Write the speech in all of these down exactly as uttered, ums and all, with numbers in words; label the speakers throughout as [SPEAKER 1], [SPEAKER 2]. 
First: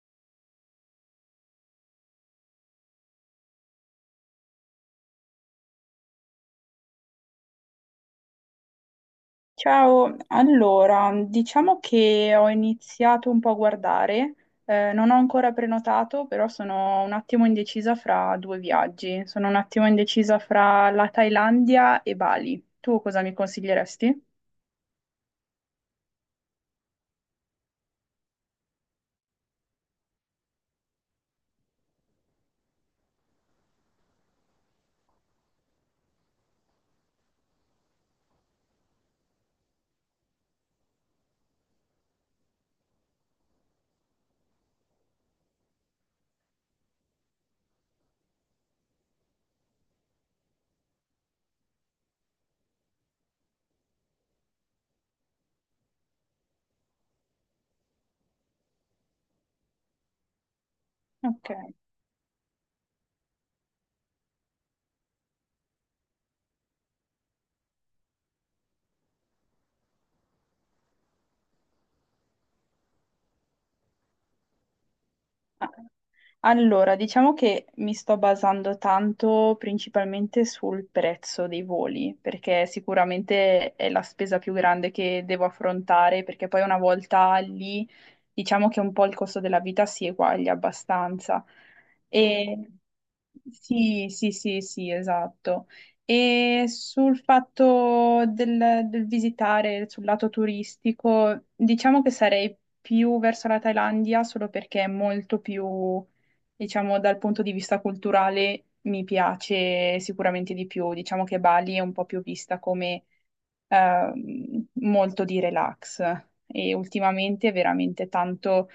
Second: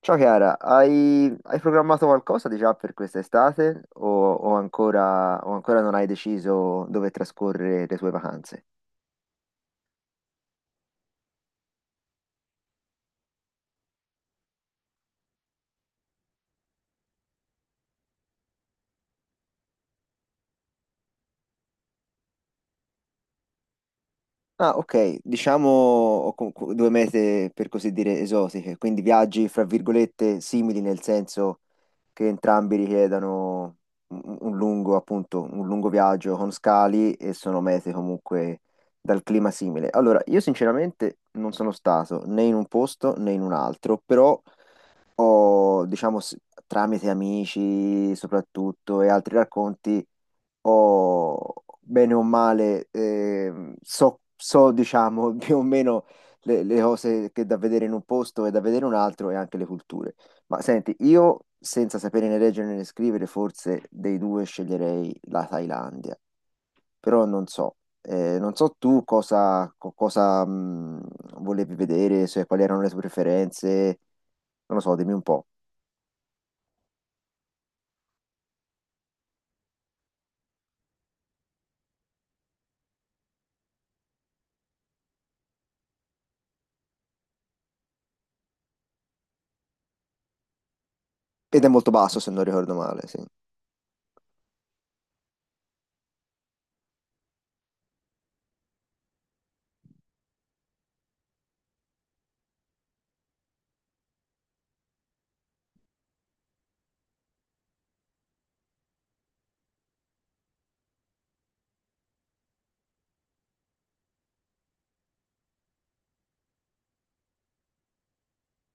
[SPEAKER 1] Ciao Chiara, hai, hai programmato qualcosa di già per quest'estate o, o ancora, o ancora non hai deciso dove trascorrere le tue vacanze?
[SPEAKER 2] Ciao, allora, diciamo che ho iniziato un po' a guardare, eh, non ho ancora prenotato, però sono un attimo indecisa fra due viaggi, sono un attimo indecisa fra la Thailandia e Bali. Tu cosa mi consiglieresti?
[SPEAKER 1] Ah, ok, diciamo ho co- co- due mete per così dire esotiche, quindi viaggi fra virgolette simili nel senso che entrambi richiedano un, un lungo, appunto, un lungo viaggio con scali e sono mete comunque dal clima simile. Allora, io sinceramente non sono stato né in un posto né in un altro, però ho, diciamo, s- tramite amici soprattutto e altri racconti, ho bene o male, ehm, so, so, diciamo, più o meno le, le cose che da vedere in un posto e da vedere in un altro e anche le culture. Ma senti, io
[SPEAKER 2] Ok.
[SPEAKER 1] senza sapere né leggere né scrivere, forse dei due sceglierei la Thailandia, però non so. Eh, non so tu cosa, co- cosa, mh, volevi vedere, se- quali erano le tue preferenze, non lo so, dimmi un po'.
[SPEAKER 2] Allora, diciamo che mi sto basando tanto principalmente sul prezzo dei voli, perché sicuramente è la spesa più grande che devo affrontare, perché poi una volta lì, diciamo che un po' il costo della vita si eguaglia abbastanza.
[SPEAKER 1] Ed è molto basso se non
[SPEAKER 2] E
[SPEAKER 1] ricordo male, sì.
[SPEAKER 2] sì, sì, sì, sì, esatto. E sul fatto del, del visitare sul lato turistico, diciamo che sarei più verso la Thailandia solo perché è molto più, diciamo, dal punto di vista culturale mi piace sicuramente di più. Diciamo che Bali è un po' più vista come ehm, molto di relax e ultimamente è veramente tanto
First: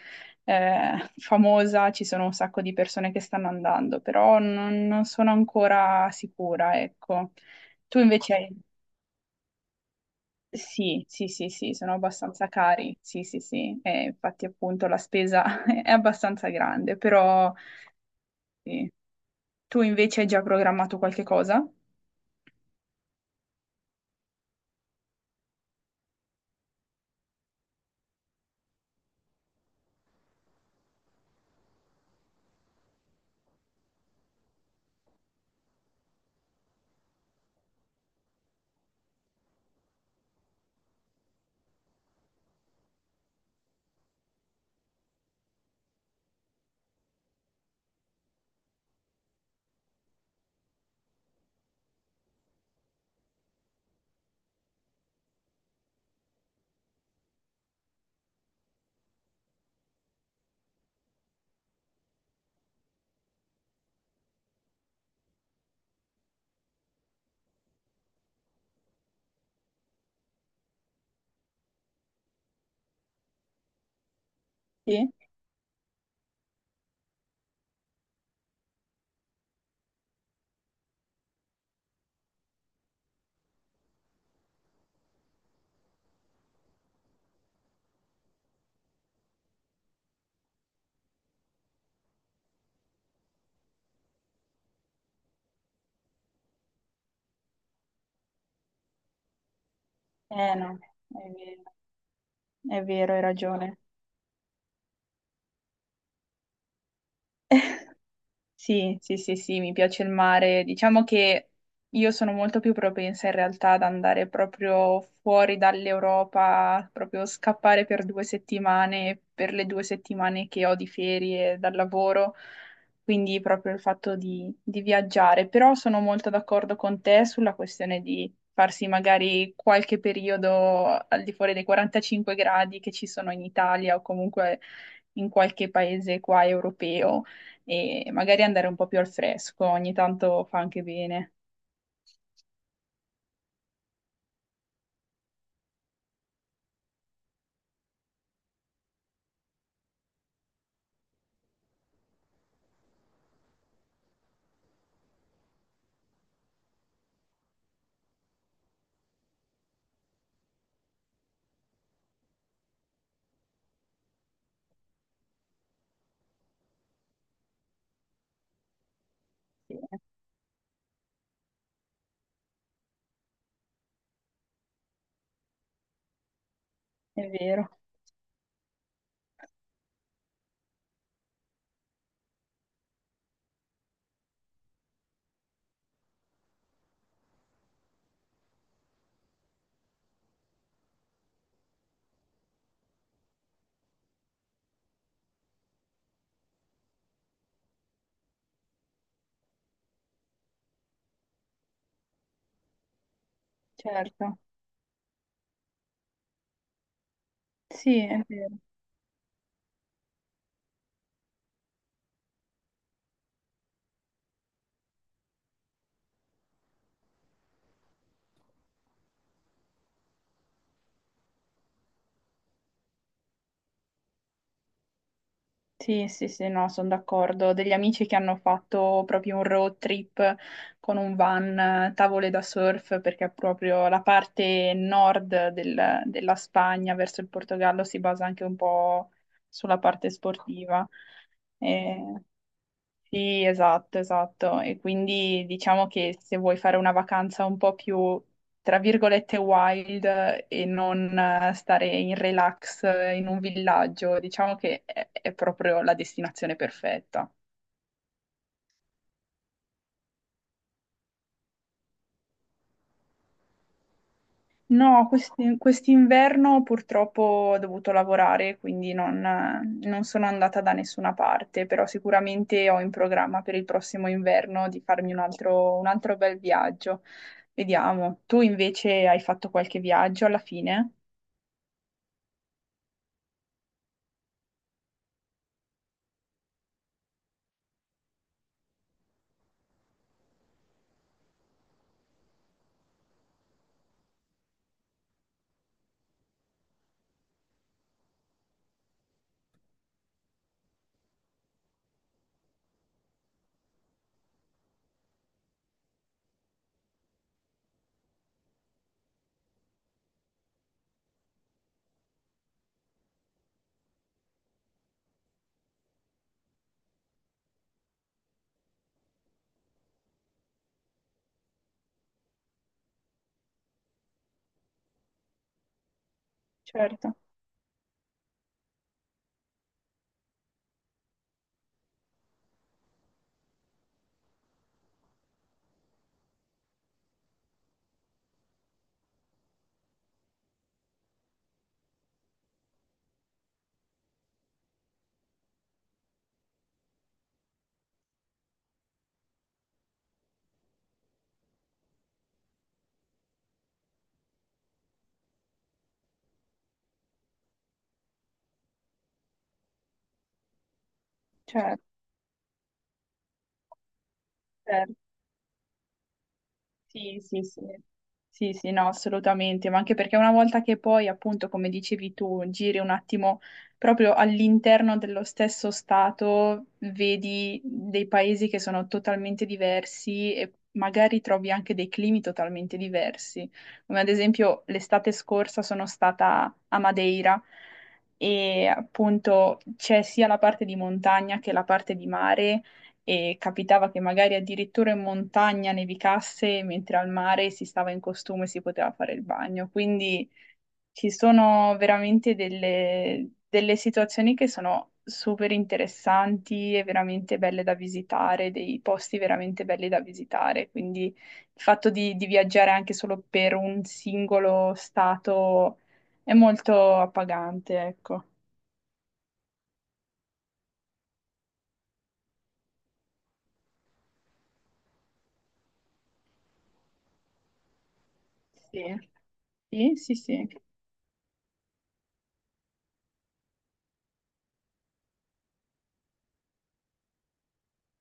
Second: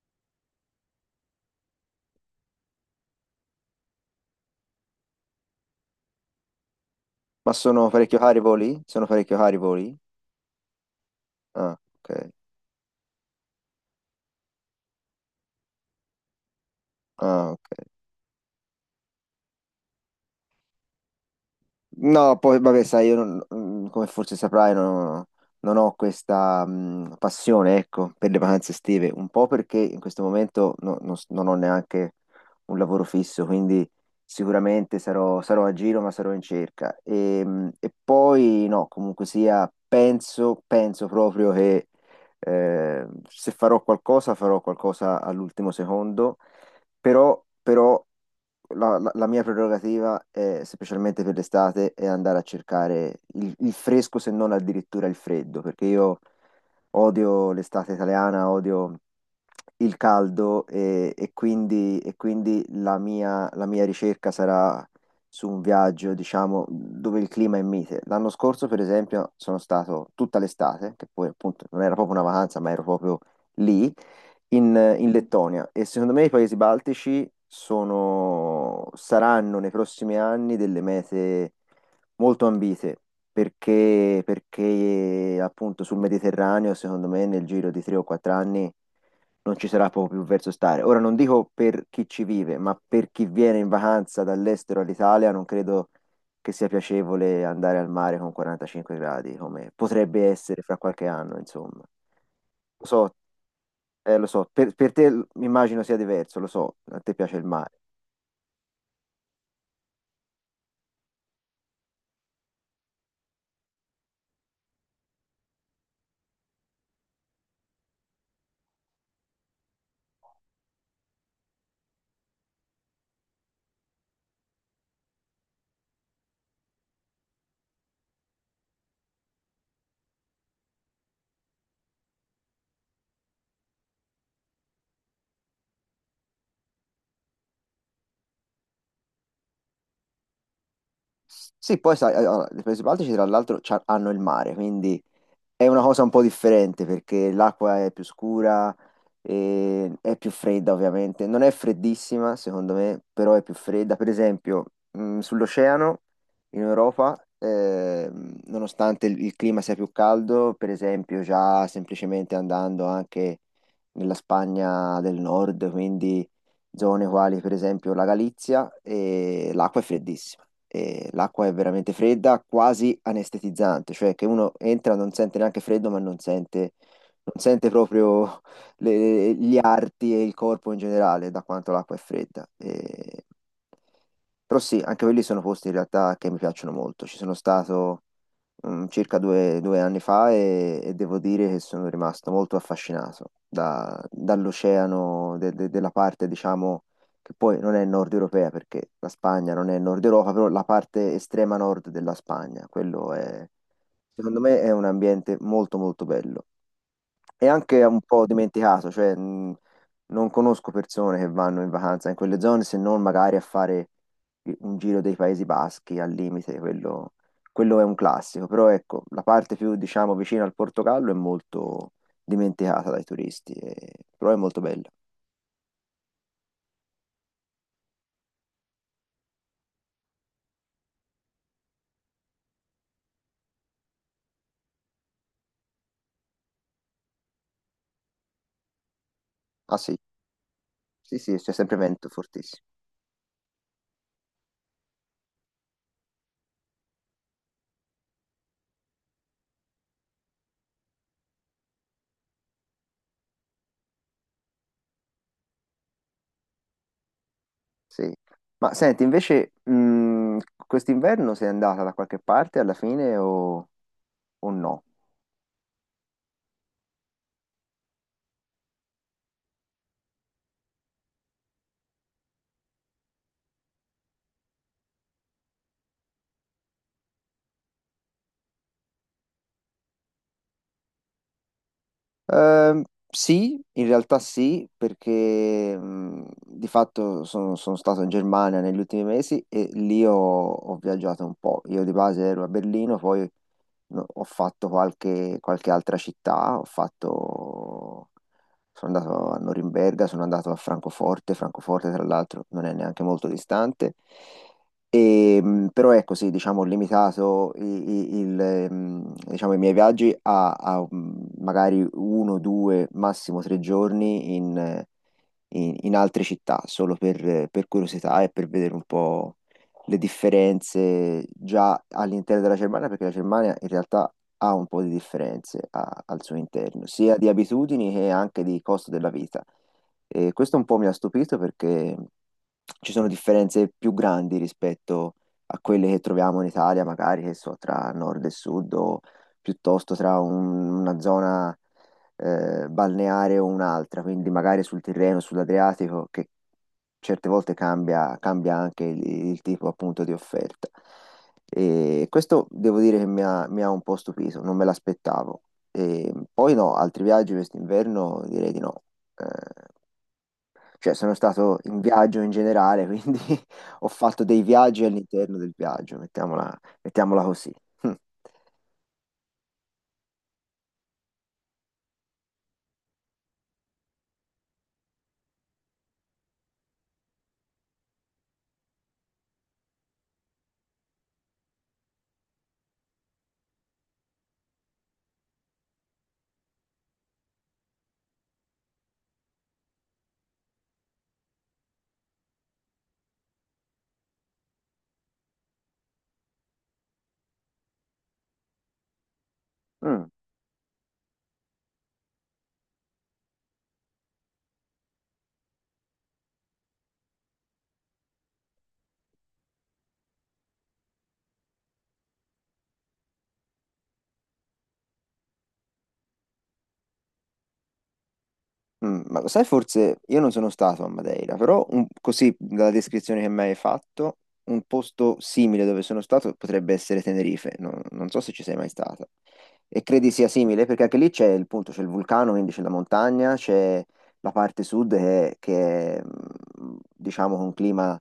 [SPEAKER 2] eh, famosa, ci sono un sacco di persone che stanno andando, però non, non sono ancora sicura, ecco.
[SPEAKER 1] Ma sono
[SPEAKER 2] Tu
[SPEAKER 1] parecchio
[SPEAKER 2] invece
[SPEAKER 1] cari i
[SPEAKER 2] hai...
[SPEAKER 1] voli? Sono parecchio cari i voli?
[SPEAKER 2] Sì, sì, sì, sì,
[SPEAKER 1] Ah,
[SPEAKER 2] sono
[SPEAKER 1] ok.
[SPEAKER 2] abbastanza cari, sì, sì, sì, eh, infatti appunto la spesa è abbastanza grande,
[SPEAKER 1] Ah,
[SPEAKER 2] però
[SPEAKER 1] ok.
[SPEAKER 2] sì. Tu invece hai già programmato qualche cosa?
[SPEAKER 1] No, poi vabbè, sai, io non- mm, come forse saprai, non, non ho questa mm, passione, ecco, per le vacanze estive, un po' perché in questo momento no- non, s- non ho neanche un lavoro fisso, quindi sicuramente sarò, sarò a giro, ma sarò in cerca. E, mm, e poi no, comunque sia, penso, penso proprio che eh, se farò qualcosa, farò qualcosa all'ultimo secondo però, però la, la- la mia prerogativa, è, specialmente per l'estate, è andare a cercare il, il fresco, se non addirittura il freddo, perché io odio l'estate italiana, odio il caldo e, e quindi, e quindi la mia, la mia ricerca sarà su un viaggio, diciamo, dove il clima è mite. L'anno scorso, per esempio, sono stato tutta l'estate, che poi appunto non era proprio una vacanza, ma ero proprio lì, in,
[SPEAKER 2] Sì?
[SPEAKER 1] in Lettonia. E secondo me i paesi baltici sono, saranno nei prossimi anni delle mete molto ambite perché, perché appunto sul Mediterraneo, secondo me, nel giro di tre o quattro anni non ci sarà proprio più verso stare. Ora non dico per chi ci vive, ma per chi viene in vacanza dall'estero all'Italia, non credo che sia piacevole andare al mare con quarantacinque gradi, come potrebbe
[SPEAKER 2] Eh
[SPEAKER 1] essere fra
[SPEAKER 2] no,
[SPEAKER 1] qualche
[SPEAKER 2] è
[SPEAKER 1] anno,
[SPEAKER 2] vero,
[SPEAKER 1] insomma.
[SPEAKER 2] è
[SPEAKER 1] Lo
[SPEAKER 2] vero,
[SPEAKER 1] so,
[SPEAKER 2] hai ragione.
[SPEAKER 1] eh, lo so, per, per te l- mi immagino sia diverso, lo so, a te piace il mare.
[SPEAKER 2] Sì, sì, sì, sì, mi piace il mare. Diciamo che io sono molto più propensa in realtà ad andare proprio fuori dall'Europa, proprio scappare per due settimane, per le due settimane che ho di ferie dal lavoro, quindi proprio il fatto di, di viaggiare. Però sono molto d'accordo con te sulla questione di farsi magari qualche periodo al di fuori dei quarantacinque gradi che ci sono in Italia o comunque in qualche paese qua europeo e magari andare un po' più al fresco, ogni tanto fa anche bene.
[SPEAKER 1] Sì, poi sai, eh, allora, le Paesi Baltici tra l'altro c'ha- hanno il mare, quindi è una cosa un po' differente perché l'acqua è più scura, e è più fredda ovviamente, non è freddissima secondo me, però è più fredda. Per esempio, mh, sull'oceano in Europa, ehm, nonostante il, il clima sia più caldo, per esempio già semplicemente andando anche nella Spagna del nord, quindi zone quali per esempio la Galizia, e
[SPEAKER 2] Sì,
[SPEAKER 1] l'acqua è freddissima. E l'acqua è veramente fredda, quasi anestetizzante, cioè che uno entra non sente neanche freddo, ma non sente
[SPEAKER 2] è
[SPEAKER 1] non sente
[SPEAKER 2] vero,
[SPEAKER 1] proprio le- gli arti e il corpo in generale, da quanto l'acqua è fredda. E- Però sì, anche quelli sono posti in realtà che mi piacciono molto. Ci sono stato mm, circa due, due anni fa e, e devo dire che sono rimasto molto affascinato da- dall'oceano, de- de- della parte, diciamo, che poi non è nord europea perché la Spagna non è nord Europa, però la parte estrema nord della Spagna, quello è,
[SPEAKER 2] certo.
[SPEAKER 1] secondo me, è un ambiente molto molto bello è anche
[SPEAKER 2] Sì,
[SPEAKER 1] un
[SPEAKER 2] è
[SPEAKER 1] po'
[SPEAKER 2] vero.
[SPEAKER 1] dimenticato, cioè mh, non conosco persone che vanno in vacanza in quelle zone se non magari a fare un giro dei Paesi Baschi al limite, quello, quello è un classico, però ecco, la parte più diciamo vicina al Portogallo è molto dimenticata dai turisti, e- però è molto bella.
[SPEAKER 2] Sì, sì, sì, no, sono d'accordo. Ho degli amici che hanno fatto proprio un road trip con un van, eh, tavole da surf, perché proprio la parte nord del- della Spagna verso il Portogallo si basa anche un po'
[SPEAKER 1] Ah
[SPEAKER 2] sulla
[SPEAKER 1] sì,
[SPEAKER 2] parte sportiva.
[SPEAKER 1] sì, sì, c'è sempre vento fortissimo.
[SPEAKER 2] Sì, esatto, esatto. E quindi diciamo che se vuoi fare una vacanza un po' più, tra virgolette, wild eh, e non eh, stare in relax eh, in un villaggio, diciamo che è, è proprio la destinazione perfetta.
[SPEAKER 1] Sì. Ma senti, invece, mh, quest'inverno sei andata da qualche parte alla fine o, o no?
[SPEAKER 2] No, questi- quest'inverno purtroppo ho dovuto lavorare, quindi non, non sono andata da nessuna parte, però sicuramente ho in programma per il prossimo inverno di farmi un altro, un altro bel viaggio. Vediamo. Tu invece hai fatto qualche viaggio alla fine?
[SPEAKER 1] Ehm, sì, in realtà sì, perché mh, di fatto sono, sono stato in Germania negli ultimi mesi e lì ho, ho viaggiato un po'. Io di base ero a Berlino, poi no, ho fatto qualche, qualche altra città, ho fatto sono andato a Norimberga, sono andato a Francoforte, Francoforte tra l'altro non è neanche molto distante. E, mh, però ecco, sì, diciamo, ho limitato i, i- il, ehm, diciamo, i miei viaggi a, a, mh, magari uno, due, massimo tre giorni in, in, in altre città, solo per, per curiosità e per vedere un po' le, differenze già all'interno della Germania, perché la Germania in realtà ha un po' di differenze a- al suo interno,
[SPEAKER 2] Certo,
[SPEAKER 1] sia di abitudini che anche di costo della vita. E questo un po' mi ha stupito perché ci sono differenze più grandi rispetto a quelle che troviamo in Italia, magari che so, tra nord e sud o piuttosto tra un- una zona eh, balneare o un'altra, quindi magari sul Tirreno, sull'Adriatico, che certe volte cambia, cambia anche il, il tipo appunto di offerta. E questo devo dire che mi ha, mi ha un po' stupito, non me l'aspettavo. E poi no, altri viaggi quest'inverno direi di no. Eh, cioè sono stato in
[SPEAKER 2] certo.
[SPEAKER 1] viaggio in generale, quindi ho fatto dei viaggi
[SPEAKER 2] Certo.
[SPEAKER 1] all'interno del viaggio, mettiamola,
[SPEAKER 2] Sì,
[SPEAKER 1] mettiamola
[SPEAKER 2] sì,
[SPEAKER 1] così.
[SPEAKER 2] sì, sì, sì, no, assolutamente, ma anche perché una volta che poi, appunto, come dicevi tu, giri un attimo proprio all'interno dello stesso stato, vedi dei paesi che sono totalmente diversi e magari trovi anche dei climi totalmente diversi. Come ad esempio l'estate scorsa sono stata a Madeira e appunto c'è sia la parte di montagna che la parte di mare e capitava che magari addirittura in montagna nevicasse, mentre al mare si stava in costume e si poteva fare il bagno.
[SPEAKER 1] Mm.
[SPEAKER 2] Quindi ci sono veramente delle, delle situazioni che sono super interessanti e veramente belle da visitare, dei posti veramente belli da visitare. Quindi il fatto di, di viaggiare anche solo per un singolo stato è molto appagante, ecco.
[SPEAKER 1] Mm, ma lo sai, forse io non sono stato a Madeira, però un- così dalla descrizione che mi hai fatto, un posto simile dove sono stato potrebbe essere Tenerife, non, non so se ci sei mai
[SPEAKER 2] Sì.
[SPEAKER 1] stata. E
[SPEAKER 2] Sì,
[SPEAKER 1] credi
[SPEAKER 2] sì,
[SPEAKER 1] sia
[SPEAKER 2] sì,
[SPEAKER 1] simile perché anche lì c'è il punto, c'è il vulcano, quindi c'è la montagna, c'è la parte sud che, che è, mm, diciamo, con un clima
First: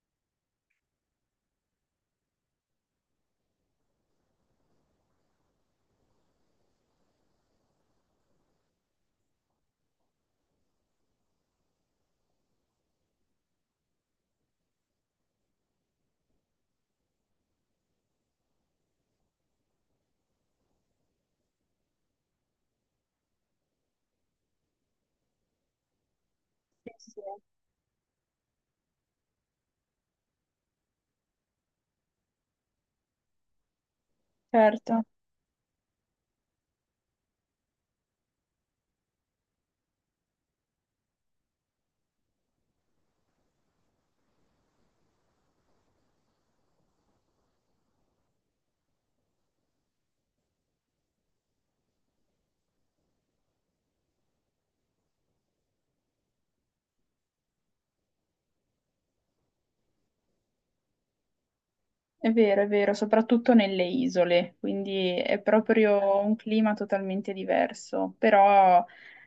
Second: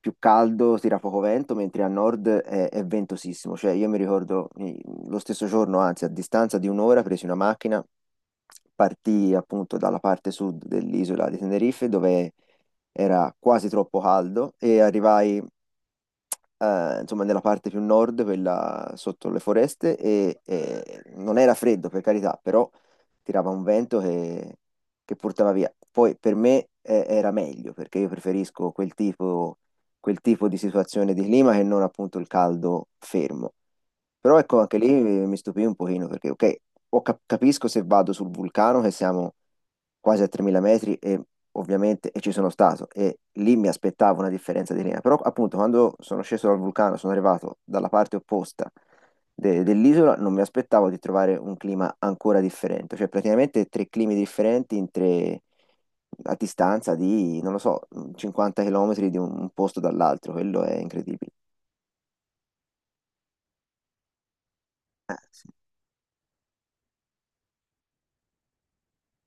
[SPEAKER 1] più caldo, tira poco vento, mentre a nord è, è ventosissimo. Cioè, io mi ricordo eh, lo stesso giorno, anzi, a distanza di un'ora, presi una macchina, partii appunto dalla parte sud dell'isola di Tenerife, dove era quasi troppo caldo, e arrivai, eh, insomma, nella parte più nord, quella sotto le foreste, e, e non era freddo, per carità, però tirava un vento che, che portava via. Poi per me eh,
[SPEAKER 2] sì, sì.
[SPEAKER 1] era meglio, perché io preferisco quel tipo quel tipo di situazione di clima che non appunto il caldo fermo. Però ecco, anche lì
[SPEAKER 2] Certo.
[SPEAKER 1] eh, mi stupì un pochino perché, ok, ho cap- capisco se vado sul vulcano che siamo quasi a tremila metri e ovviamente e ci sono stato e lì mi aspettavo una differenza di linea, però appunto quando sono sceso dal vulcano, sono arrivato dalla parte opposta de- dell'isola, non mi aspettavo di trovare un clima ancora differente, cioè praticamente tre climi differenti in tre, a distanza di, non lo so, cinquanta chilometri di un posto dall'altro, quello è incredibile.
[SPEAKER 2] È vero, è vero, soprattutto nelle isole,
[SPEAKER 1] Eh,
[SPEAKER 2] quindi è
[SPEAKER 1] sì,
[SPEAKER 2] proprio un clima totalmente diverso, però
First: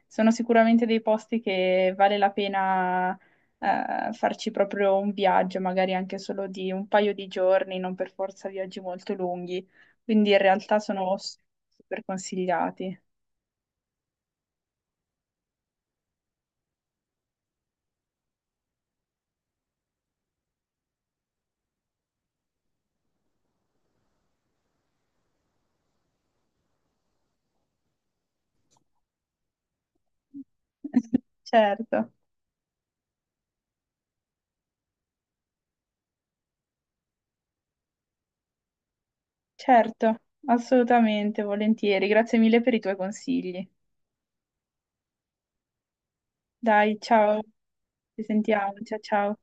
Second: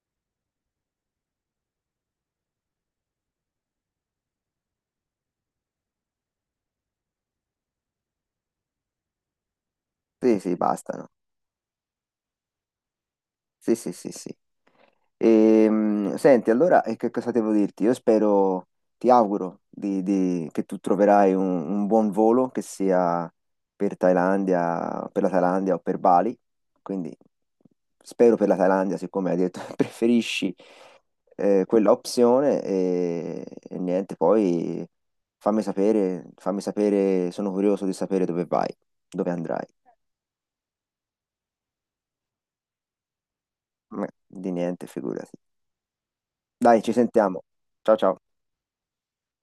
[SPEAKER 2] sono sicuramente dei posti che vale la pena eh, farci proprio un viaggio, magari anche solo di un paio di giorni, non per forza viaggi molto lunghi, quindi
[SPEAKER 1] sì,
[SPEAKER 2] in
[SPEAKER 1] sì,
[SPEAKER 2] realtà
[SPEAKER 1] bastano.
[SPEAKER 2] sono s- super consigliati.
[SPEAKER 1] Sì, sì, sì, sì. Ehm, senti, allora, e che cosa devo dirti? Io spero, ti auguro di- di- che tu troverai un, un buon volo, che sia per Thailandia, per la Thailandia o per Bali. Quindi spero per la Thailandia, siccome hai detto che preferisci eh, quella
[SPEAKER 2] Certo,
[SPEAKER 1] opzione. E, e niente, poi fammi sapere, fammi sapere, sono curioso di sapere dove vai, dove andrai.
[SPEAKER 2] certo, assolutamente, volentieri. Grazie mille per i tuoi consigli.
[SPEAKER 1] Ma di niente, figurati. Dai, ci
[SPEAKER 2] Dai, ciao,
[SPEAKER 1] sentiamo. Ciao ciao.
[SPEAKER 2] ci sentiamo, ciao ciao.